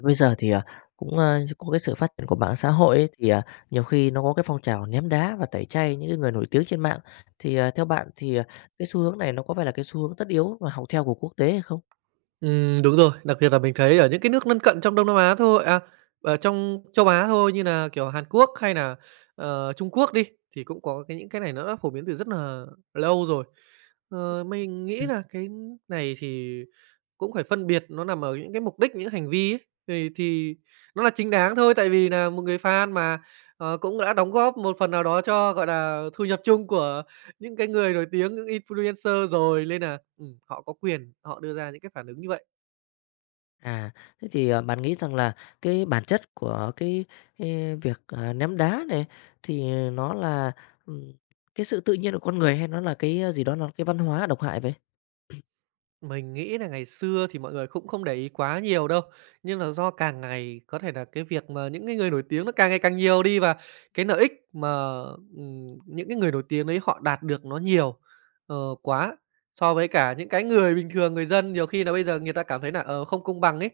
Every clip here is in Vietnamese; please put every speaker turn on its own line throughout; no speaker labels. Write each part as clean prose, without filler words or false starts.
Bây giờ thì, cũng, có cái sự phát triển của mạng xã hội ấy, thì, nhiều khi nó có cái phong trào ném đá và tẩy chay những cái người nổi tiếng trên mạng. Thì, theo bạn thì, cái xu hướng này nó có phải là cái xu hướng tất yếu và học theo của quốc tế hay không?
Đúng rồi, đặc biệt là mình thấy ở những cái nước lân cận trong Đông Nam Á thôi, ở trong Châu Á thôi như là kiểu, Hàn Quốc hay là Trung Quốc đi, thì cũng có cái những cái này nó đã phổ biến từ rất là lâu rồi. Mình nghĩ
Ừm,
là cái này thì cũng phải phân biệt nó nằm ở những cái mục đích, những hành vi ấy, thì nó là chính đáng thôi, tại vì là một người fan mà, cũng đã đóng góp một phần nào đó cho, gọi là thu nhập chung của những cái người nổi tiếng, những influencer rồi, nên là họ có quyền họ đưa ra những cái phản ứng như vậy.
à, thế thì, bạn nghĩ rằng là cái bản chất của cái, việc, ném đá này thì nó là, ừm, cái sự tự nhiên của con người hay nó là cái gì đó, nó là cái văn hóa độc hại vậy?
Mình nghĩ là ngày xưa thì mọi người cũng không để ý quá nhiều đâu, nhưng là do càng ngày có thể là cái việc mà những cái người nổi tiếng nó càng ngày càng nhiều đi và cái lợi ích mà, những cái người nổi tiếng đấy họ đạt được nó nhiều, ờ, quá so với cả những cái người bình thường, người dân nhiều khi là bây giờ người ta cảm thấy là không công bằng ấy.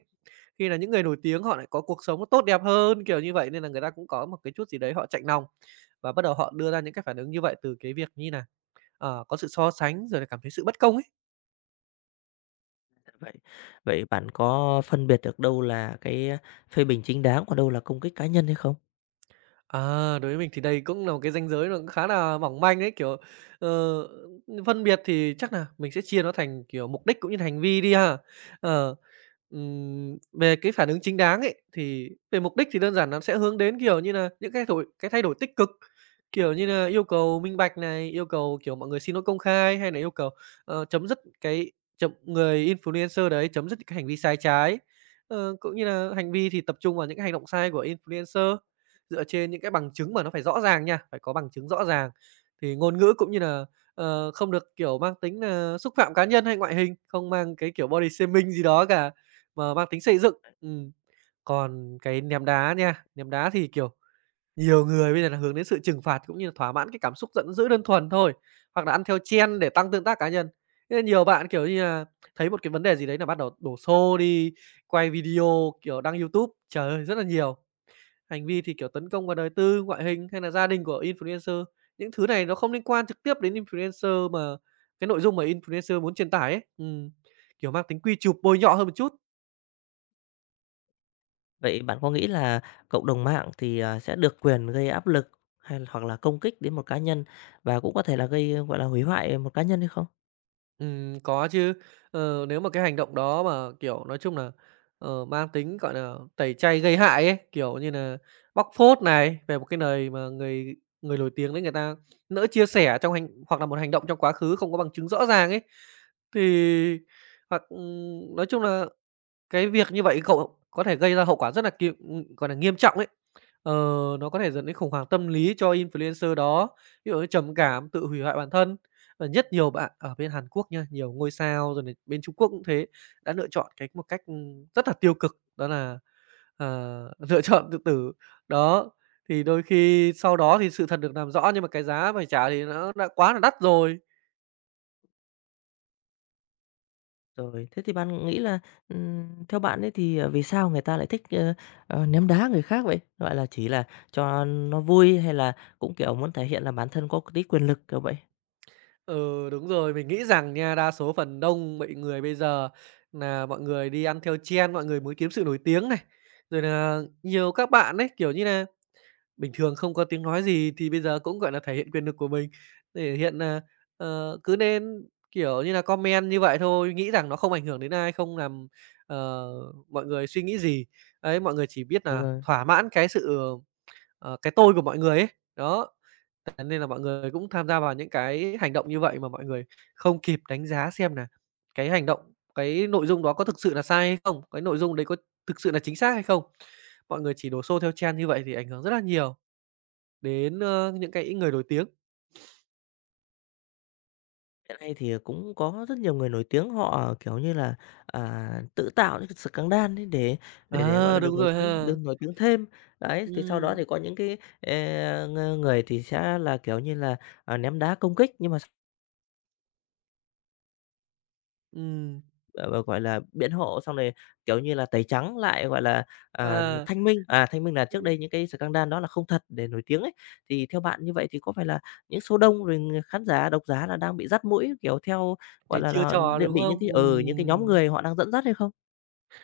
Khi là những người nổi tiếng họ lại có cuộc sống nó tốt đẹp hơn, kiểu như vậy, nên là người ta cũng có một cái chút gì đấy họ chạnh lòng và bắt đầu họ đưa ra những cái phản ứng như vậy từ cái việc như là có sự so sánh rồi là cảm thấy sự bất công ấy.
Vậy vậy bạn có phân biệt được đâu là cái phê bình chính đáng, còn đâu là công kích cá nhân hay không?
À, đối với mình thì đây cũng là một cái ranh giới nó cũng khá là mỏng manh đấy, kiểu, ờ, phân biệt thì chắc là mình sẽ chia nó thành, kiểu, mục đích cũng như là hành vi đi ha. Ờ, Về cái phản ứng chính đáng ấy, thì về mục đích thì đơn giản nó sẽ hướng đến, kiểu như là những cái thổi cái thay đổi tích cực, kiểu như là yêu cầu minh bạch này, yêu cầu, kiểu, mọi người xin lỗi công khai hay là yêu cầu, chấm dứt cái chấm người influencer đấy chấm dứt cái hành vi sai trái. Cũng như là hành vi thì tập trung vào những cái hành động sai của influencer dựa trên những cái bằng chứng mà nó phải rõ ràng nha, phải có bằng chứng rõ ràng. Thì ngôn ngữ cũng như là không được, kiểu, mang tính nà xúc phạm cá nhân hay ngoại hình, không mang cái kiểu body shaming gì đó cả, mà mang tính xây dựng. Ừm, Còn cái ném đá nha, ném đá thì, kiểu, nhiều người bây giờ là hướng đến sự trừng phạt cũng như là thỏa mãn cái cảm xúc giận dữ đơn thuần thôi, hoặc là ăn theo trend để tăng tương tác cá nhân. Thế nên nhiều bạn, kiểu như là, thấy một cái vấn đề gì đấy là bắt đầu đổ xô đi quay video, kiểu, đăng YouTube. Trời ơi, rất là nhiều! Hành vi thì, kiểu, tấn công vào đời tư, ngoại hình hay là gia đình của influencer. Những thứ này nó không liên quan trực tiếp đến influencer mà cái nội dung mà influencer muốn truyền tải ấy, kiểu, mang tính quy chụp, bôi nhọ hơn một chút.
Vậy bạn có nghĩ là cộng đồng mạng thì, sẽ được quyền gây áp lực hoặc là công kích đến một cá nhân và cũng có thể là gây, gọi là, hủy hoại một cá nhân hay không?
Có chứ. Nếu mà cái hành động đó mà, kiểu, nói chung là, mang tính, gọi là, tẩy chay gây hại ấy, kiểu như là, bóc phốt này về một cái lời mà người người nổi tiếng đấy người ta nỡ chia sẻ trong hành hoặc là một hành động trong quá khứ không có bằng chứng rõ ràng ấy, thì hoặc, nói chung là cái việc như vậy cậu có thể gây ra hậu quả rất là kiệm gọi là, nghiêm trọng ấy. Ờ, nó có thể dẫn đến khủng hoảng tâm lý cho influencer đó, ví dụ như trầm cảm, tự hủy hoại bản thân. Và nhất nhiều bạn ở bên Hàn Quốc nha, nhiều ngôi sao rồi này bên Trung Quốc cũng thế, đã lựa chọn cái một cách, rất là tiêu cực, đó là, ờ, lựa chọn tự tử. Đó, thì đôi khi sau đó thì sự thật được làm rõ nhưng mà cái giá phải trả thì nó đã quá là đắt rồi.
Rồi, thế thì bạn nghĩ là, theo bạn ấy thì, vì sao người ta lại thích, ném đá người khác vậy? Gọi là, chỉ là cho nó vui hay là cũng, kiểu, muốn thể hiện là bản thân có tí quyền lực, kiểu vậy?
Ừ, đúng rồi, mình nghĩ rằng nha, đa số phần đông mọi người bây giờ là mọi người đi ăn theo trend, mọi người muốn kiếm sự nổi tiếng này. Rồi là nhiều các bạn ấy, kiểu như là bình thường không có tiếng nói gì thì bây giờ cũng, gọi là, thể hiện quyền lực của mình, thể hiện là cứ nên, kiểu như là comment như vậy thôi, nghĩ rằng nó không ảnh hưởng đến ai, không làm, ờ, mọi người suy nghĩ gì. Đấy, mọi người chỉ biết
Đúng
là
rồi.
thỏa mãn cái sự, cái tôi của mọi người ấy, đó. Thế nên là mọi người cũng tham gia vào những cái hành động như vậy mà mọi người không kịp đánh giá xem là cái hành động, cái nội dung đó có thực sự là sai hay không? Cái nội dung đấy có thực sự là chính xác hay không? Mọi người chỉ đổ xô theo trend như vậy thì ảnh hưởng rất là nhiều đến, những cái người nổi tiếng.
Hiện nay thì cũng có rất nhiều người nổi tiếng họ, kiểu như là, tự tạo những cái scandal ấy để, gọi là,
À, đúng rồi
được
ha.
nổi tiếng thêm. Đấy, thì sau đó
Ừm,
thì có những cái, ờ, người thì sẽ là, kiểu như là, ném đá công kích, nhưng mà
ừm,
Ờ, gọi là, biện hộ, xong rồi, kiểu như là, tẩy trắng lại, gọi là,
à,
thanh minh. À, thanh minh là trước đây những cái scandal đó là không thật để nổi tiếng ấy. Thì theo bạn như vậy thì có phải là những số đông rồi khán giả, độc giả là đang bị dắt mũi, kiểu, theo, gọi
cái chiêu
là,
trò, đúng
bị những
không?
cái ở những cái nhóm người họ đang dẫn dắt hay không?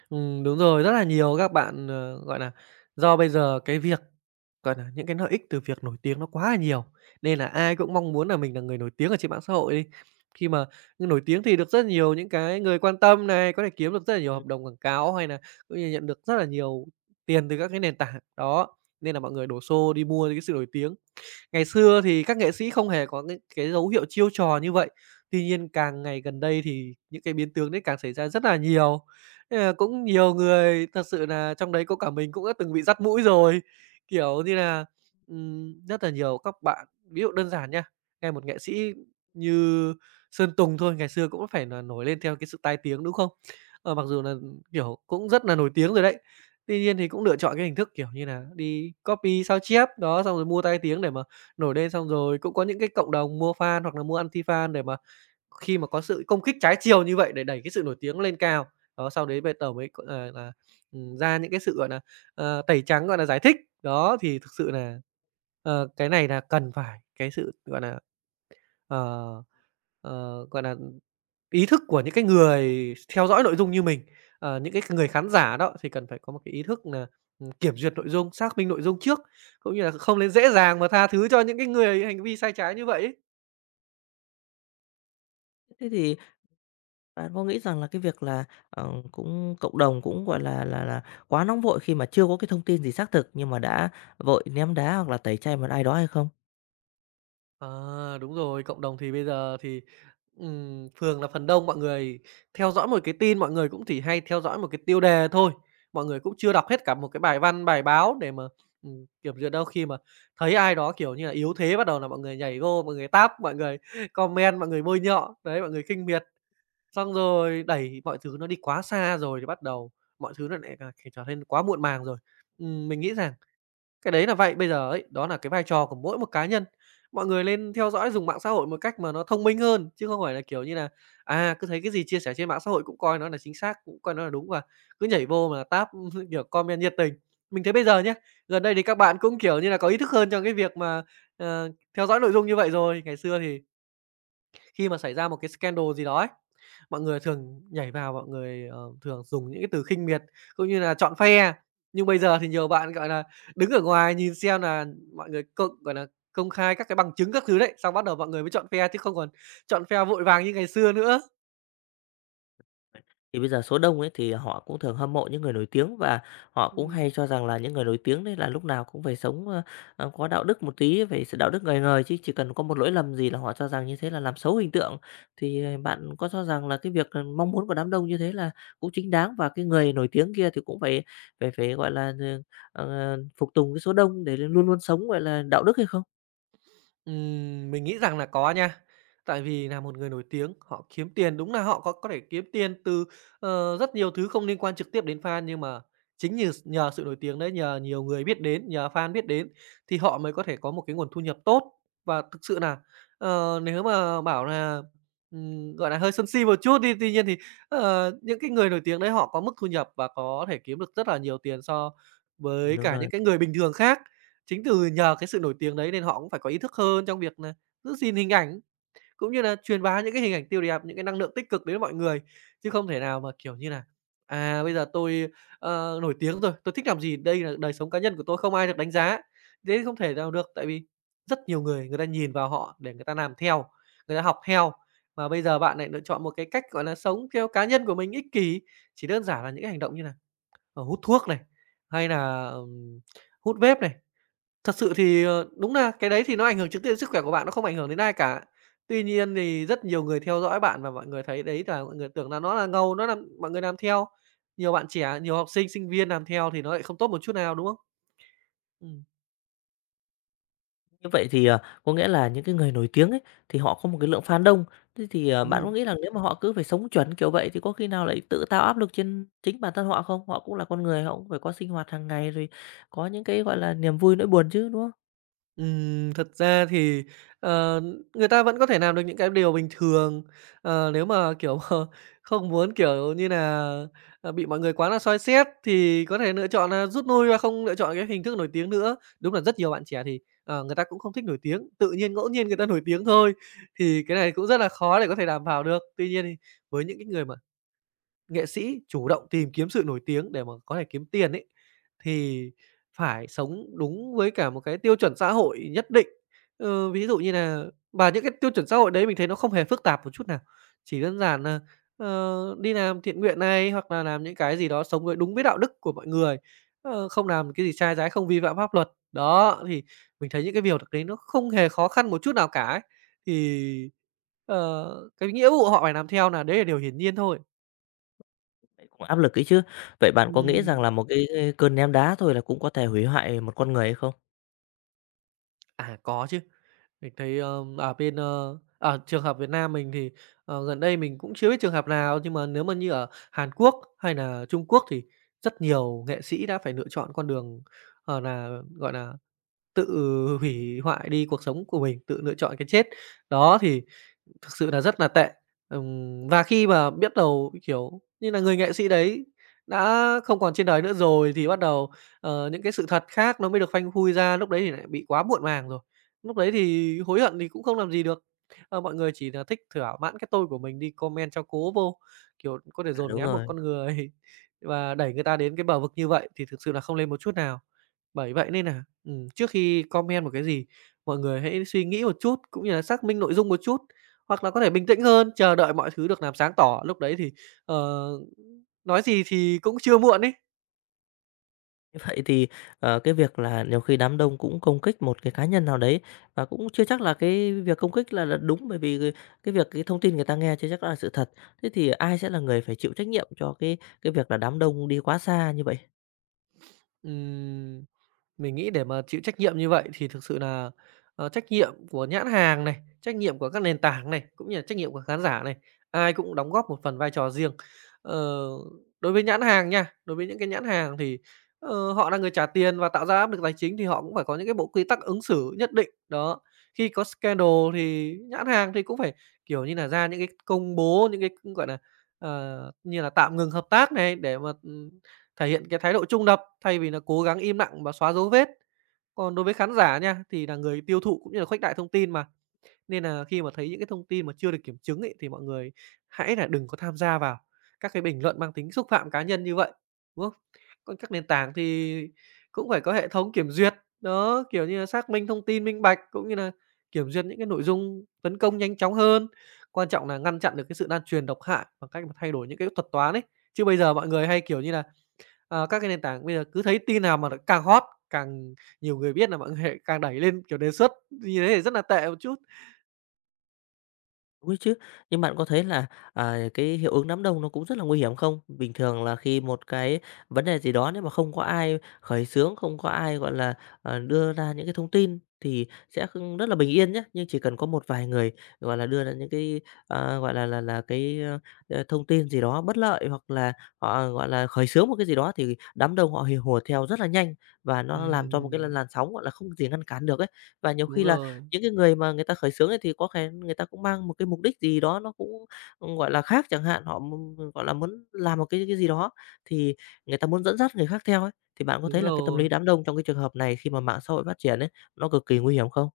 Đúng rồi, rất là nhiều các bạn, gọi là do bây giờ cái việc còn nà, những cái lợi ích từ việc nổi tiếng nó quá là nhiều, nên là ai cũng mong muốn là mình là người nổi tiếng ở trên mạng xã hội đi. Khi mà nổi tiếng thì được rất nhiều những cái người quan tâm này, có thể kiếm được rất là nhiều
Ừm,
hợp đồng quảng cáo hay là cũng như nhận được rất là nhiều tiền từ các cái nền tảng. Đó, nên là mọi người đổ xô đi mua cái sự nổi tiếng. Ngày xưa thì các nghệ sĩ không hề có những cái dấu hiệu chiêu trò như vậy, tuy nhiên càng ngày gần đây thì những cái biến tướng đấy càng xảy ra rất là nhiều. Nên là cũng nhiều người thật sự là trong đấy có cả mình cũng đã từng bị dắt mũi rồi, kiểu như là, rất là nhiều các bạn ví dụ đơn giản nha, nghe một nghệ sĩ như Sơn Tùng thôi, ngày xưa cũng phải là nổi lên theo cái sự tai tiếng, đúng không? Mặc dù là kiểu, cũng rất là nổi tiếng rồi đấy, tuy nhiên thì cũng lựa chọn cái hình thức, kiểu như là đi copy, sao chép, đó, xong rồi mua tai tiếng để mà nổi lên xong rồi cũng có những cái cộng đồng mua fan hoặc là mua anti-fan để mà khi mà có sự công kích trái chiều như vậy để đẩy cái sự nổi tiếng lên cao. Đó, sau đấy bây tờ mới, gọi là, ra những cái sự, gọi là, tẩy trắng, gọi là, giải thích. Đó, thì thực sự là cái này là cần phải cái sự, gọi là ờ, gọi là ý thức của những cái người theo dõi nội dung như mình, những cái người khán giả đó thì cần phải có một cái ý thức là kiểm duyệt nội dung, xác minh nội dung trước, cũng như là không nên dễ dàng mà tha thứ cho những cái người hành vi sai trái như vậy ấy.
thế thì bạn có nghĩ rằng là cái việc là, cũng cộng đồng cũng, gọi là, quá nóng vội khi mà chưa có cái thông tin gì xác thực nhưng mà đã vội ném đá hoặc là tẩy chay một ai đó hay không?
À, đúng rồi, cộng đồng thì bây giờ thì, thường là phần đông mọi người theo dõi một cái tin, mọi người cũng chỉ hay theo dõi một cái tiêu đề thôi. Mọi người cũng chưa đọc hết cả một cái bài văn, bài báo để mà, kiểm duyệt đâu. Khi mà thấy ai đó, kiểu như là, yếu thế bắt đầu là mọi người nhảy vô, mọi người táp, mọi người comment, mọi người bôi nhọ, đấy, mọi người khinh miệt. Xong rồi đẩy mọi thứ nó đi quá xa rồi thì bắt đầu mọi thứ nó lại càng trở nên quá muộn màng rồi. Mình nghĩ rằng cái đấy là vậy, bây giờ ấy, đó là cái vai trò của mỗi một cá nhân. Mọi người lên theo dõi dùng mạng xã hội một cách mà nó thông minh hơn, chứ không phải là, kiểu như là cứ thấy cái gì chia sẻ trên mạng xã hội cũng coi nó là chính xác, cũng coi nó là đúng và cứ nhảy vô mà tab, kiểu, comment nhiệt tình. Mình thấy bây giờ nhá, gần đây thì các bạn cũng, kiểu như là, có ý thức hơn trong cái việc mà, ờ, theo dõi nội dung như vậy rồi. Ngày xưa thì khi mà xảy ra một cái scandal gì đó ấy, mọi người thường nhảy vào, mọi người, thường dùng những cái từ khinh miệt cũng như là chọn phe. Nhưng bây giờ thì nhiều bạn, gọi là, đứng ở ngoài nhìn xem là mọi người gọi là, công khai các cái bằng chứng các thứ đấy, xong bắt đầu mọi người mới chọn phe chứ không còn chọn phe vội vàng như ngày xưa nữa.
Thì bây giờ số đông ấy thì họ cũng thường hâm mộ những người nổi tiếng và họ cũng
Ừm.
hay cho rằng là những người nổi tiếng đấy là lúc nào cũng phải sống, có đạo đức một tí, phải sự đạo đức ngời ngời chứ chỉ cần có một lỗi lầm gì là họ cho rằng như thế là làm xấu hình tượng. Thì, bạn có cho rằng là cái việc, mong muốn của đám đông như thế là cũng chính đáng và cái người nổi tiếng kia thì cũng phải phải phải, gọi là, ờ, phục tùng cái số đông để luôn luôn sống, gọi là, đạo đức hay không?
Mình nghĩ rằng là có nha. Tại vì là một người nổi tiếng, họ kiếm tiền, đúng là họ có thể kiếm tiền từ, rất nhiều thứ không liên quan trực tiếp đến fan, nhưng mà chính như nhờ sự nổi tiếng đấy, nhờ nhiều người biết đến, nhờ fan biết đến thì họ mới có thể có một cái nguồn thu nhập tốt. Và thực sự là nếu mà bảo là gọi là hơi sân si một chút đi, tuy nhiên thì, những cái người nổi tiếng đấy họ có mức thu nhập và có thể kiếm được rất là nhiều tiền so với
Đúng
cả
rồi.
những cái người bình thường khác. Chính từ nhờ cái sự nổi tiếng đấy nên họ cũng phải có ý thức hơn trong việc là giữ gìn hình ảnh, cũng như là truyền bá những cái hình ảnh tiêu đẹp, những cái năng lượng tích cực đến mọi người. Chứ không thể nào mà, kiểu như là à, bây giờ tôi, nổi tiếng rồi, tôi thích làm gì, đây là đời sống cá nhân của tôi không ai được đánh giá. Thế không thể nào được, tại vì rất nhiều người người ta nhìn vào họ để người ta làm theo, người ta học theo. Mà bây giờ bạn lại lựa chọn một cái cách, gọi là, sống theo cá nhân của mình ích kỷ, chỉ đơn giản là những cái hành động như là hút thuốc này, hay là hút vape này, thật sự thì, đúng là cái đấy thì nó ảnh hưởng trực tiếp đến sức khỏe của bạn, nó không ảnh hưởng đến ai cả. Tuy nhiên thì rất nhiều người theo dõi bạn và mọi người thấy đấy là mọi người tưởng là nó là ngầu, nó làm mọi người làm theo. Nhiều bạn trẻ, nhiều học sinh, sinh viên làm theo thì nó lại không tốt một chút nào, đúng không? Ừm.
Như vậy thì, có nghĩa là những cái người nổi tiếng ấy, thì họ có một cái lượng fan đông. Thế thì, bạn có
Ừm.
nghĩ rằng nếu mà họ cứ phải sống chuẩn kiểu vậy thì có khi nào lại tự tạo áp lực trên chính bản thân họ không? Họ cũng là con người, họ cũng phải có sinh hoạt hàng ngày rồi có những cái, gọi là, niềm vui nỗi buồn chứ, đúng không?
Thật ra thì, ờ, người ta vẫn có thể làm được những cái điều bình thường, nếu mà, kiểu, không muốn, kiểu như là bị mọi người quá là soi xét thì có thể lựa chọn là rút lui và không lựa chọn cái hình thức nổi tiếng nữa. Đúng là rất nhiều bạn trẻ thì, người ta cũng không thích nổi tiếng, tự nhiên ngẫu nhiên người ta nổi tiếng thôi, thì cái này cũng rất là khó để có thể đảm bảo được. Tuy nhiên thì với những cái người mà nghệ sĩ chủ động tìm kiếm sự nổi tiếng để mà có thể kiếm tiền ấy, thì phải sống đúng với cả một cái tiêu chuẩn xã hội nhất định. Ví dụ như là và những cái tiêu chuẩn xã hội đấy mình thấy nó không hề phức tạp một chút nào, chỉ đơn giản là đi làm thiện nguyện này, hoặc là làm những cái gì đó sống với đúng với đạo đức của mọi người, không làm cái gì sai trái, không vi phạm pháp luật. Đó, thì mình thấy những cái việc được đấy nó không hề khó khăn một chút nào cả ấy, thì, ờ, cái nghĩa vụ họ phải làm theo là đấy là điều hiển nhiên thôi.
Vậy cũng áp lực ấy chứ. Vậy bạn có nghĩ rằng
Ừm,
là một cái cơn ném đá thôi là cũng có thể hủy hoại một con người hay không?
à, có chứ. Mình thấy, ở bên, ở trường học Việt Nam mình thì, gần đây mình cũng chưa biết trường hợp nào, nhưng mà nếu mà như ở Hàn Quốc hay là Trung Quốc thì rất nhiều nghệ sĩ đã phải lựa chọn con đường, ờ, nà, gọi là tự hủy hoại đi cuộc sống của mình, tự lựa chọn cái chết. Đó, thì thực sự là rất là tệ. Và khi mà biết đầu, kiểu như là, người nghệ sĩ đấy đã không còn trên đời nữa rồi thì bắt đầu, những cái sự thật khác nó mới được phanh phui ra, lúc đấy thì lại bị quá muộn màng rồi. Lúc đấy thì hối hận thì cũng không làm gì được. Mọi người chỉ là thích thỏa mãn cái tôi của mình đi comment cho cố vô, kiểu, có thể
À,
dồn
đúng
nén một
rồi.
con người và đẩy người ta đến cái bờ vực như vậy thì thực sự là không lên một chút nào. Bởi vậy nên là trước khi comment một cái gì, mọi người hãy suy nghĩ một chút, cũng như là xác minh nội dung một chút, hoặc là có thể bình tĩnh hơn, chờ đợi mọi thứ được làm sáng tỏ, lúc đấy thì, ờ, nói gì thì cũng chưa muộn ấy.
Như vậy thì, cái việc là nhiều khi đám đông cũng công kích một cái cá nhân nào đấy và cũng chưa chắc là cái việc công kích là đúng, bởi vì cái việc cái thông tin người ta nghe chưa chắc là sự thật. Thế thì ai sẽ là người phải chịu trách nhiệm cho cái việc là đám đông đi quá xa như vậy?
Ừm. Mình nghĩ để mà chịu trách nhiệm như vậy thì thực sự là trách nhiệm của nhãn hàng này, trách nhiệm của các nền tảng này, cũng như là trách nhiệm của khán giả này, ai cũng đóng góp một phần vai trò riêng. Ờ, đối với nhãn hàng nha, đối với những cái nhãn hàng thì, họ là người trả tiền và tạo ra áp lực tài chính thì họ cũng phải có những cái bộ quy tắc ứng xử nhất định. Đó, khi có scandal thì nhãn hàng thì cũng phải, kiểu như là ra những cái công bố, những cái, gọi là như là tạm ngừng hợp tác này để mà, thể hiện cái thái độ trung lập thay vì là cố gắng im lặng và xóa dấu vết. Còn đối với khán giả nha, thì là người tiêu thụ cũng như là khuếch đại thông tin mà, nên là khi mà thấy những cái thông tin mà chưa được kiểm chứng ấy, thì mọi người hãy là đừng có tham gia vào các cái bình luận mang tính xúc phạm cá nhân như vậy, đúng không? Còn các nền tảng thì cũng phải có hệ thống kiểm duyệt, đó, kiểu như là, xác minh thông tin minh bạch, cũng như là kiểm duyệt những cái nội dung tấn công nhanh chóng hơn. Quan trọng là ngăn chặn được cái sự lan truyền độc hại bằng cách mà thay đổi những cái thuật toán ấy. Chứ bây giờ mọi người hay, kiểu như là, các cái nền tảng bây giờ cứ thấy tin nào mà nó càng hot, càng nhiều người biết là mọi người lại càng đẩy lên, kiểu, đề xuất, như thế thì rất là tệ một chút.
Đúng đấy chứ. Nhưng bạn có thấy là, cái hiệu ứng đám đông nó cũng rất là nguy hiểm không? Bình thường là khi một cái vấn đề gì đó nếu mà không có ai khởi xướng, không có ai, gọi là, đưa ra những cái thông tin thì sẽ không rất là bình yên nhé. Nhưng chỉ cần có một vài người, gọi là, đưa ra những cái, gọi là cái, thông tin gì đó bất lợi hoặc là họ, gọi là, khởi xướng một cái gì đó thì đám đông họ hì hùa theo rất là nhanh và nó làm cho một cái
Ừm.
làn sóng, gọi là, không gì ngăn cản được ấy. Và nhiều
Đúng
khi là
rồi,
những cái người mà người ta khởi xướng ấy thì có thể người ta cũng mang một cái mục đích gì đó nó cũng, ừ, gọi là, khác chẳng hạn, họ muốn, gọi là, muốn làm một cái gì đó, thì người ta muốn dẫn dắt người khác theo ấy, thì bạn có
đúng
thấy là cái tâm
rồi.
lý đám đông trong cái trường hợp này khi mà mạng xã hội phát triển ấy, nó cực kỳ nguy hiểm không?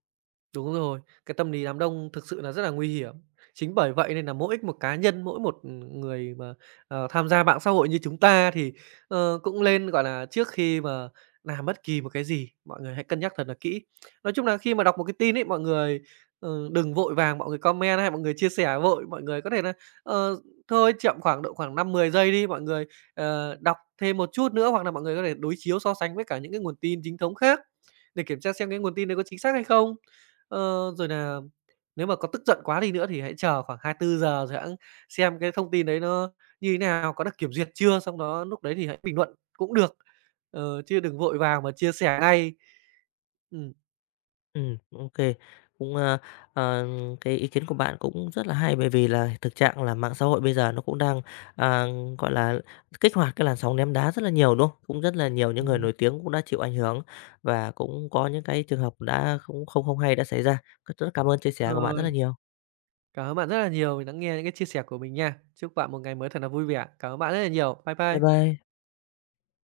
Đúng rồi, cái tâm lý đám đông thực sự là rất là nguy hiểm. Chính bởi vậy nên là mỗi một cá nhân, mỗi một, ừ, người mà, tham gia mạng xã hội như chúng ta thì, cũng lên, gọi là, trước khi mà làm bất kỳ một cái gì, mọi người hãy cân nhắc thật là kỹ. Nói chung là khi mà đọc một cái tin ấy, mọi người, đừng vội vàng mọi người comment hay mọi người chia sẻ vội, mọi người có thể là, ờ, thôi chậm khoảng độ khoảng 5-10 giây đi, mọi người, đọc thêm một chút nữa hoặc là mọi người có thể đối chiếu so sánh với cả những cái nguồn tin chính thống khác để kiểm tra xem cái nguồn tin đấy có chính xác hay không. Ờ, rồi là nếu mà có tức giận quá đi nữa thì hãy chờ khoảng 24 giờ rồi hẵng xem cái thông tin đấy nó như thế nào, có được kiểm duyệt chưa, xong đó lúc đấy thì hãy bình luận cũng được, chứ đừng vội vàng mà chia sẻ ngay. Ừm.
Ok, cũng, ờ, cái ý kiến của bạn cũng rất là hay, bởi vì là thực trạng là mạng xã hội bây giờ nó cũng đang, à, gọi là, kích hoạt cái làn sóng ném đá rất là nhiều, đúng không? Cũng rất là nhiều những người
Ừm.
nổi tiếng cũng đã chịu ảnh hưởng và cũng có những cái trường hợp đã không không không hay đã xảy ra. Rất cảm ơn chia sẻ của bạn rất là
Rồi,
nhiều.
cảm ơn bạn rất là nhiều vì lắng nghe những cái chia sẻ của mình nha. Chúc bạn một ngày mới thật là vui vẻ. Cảm ơn bạn rất là nhiều. Bye
Bye
bye.
bye.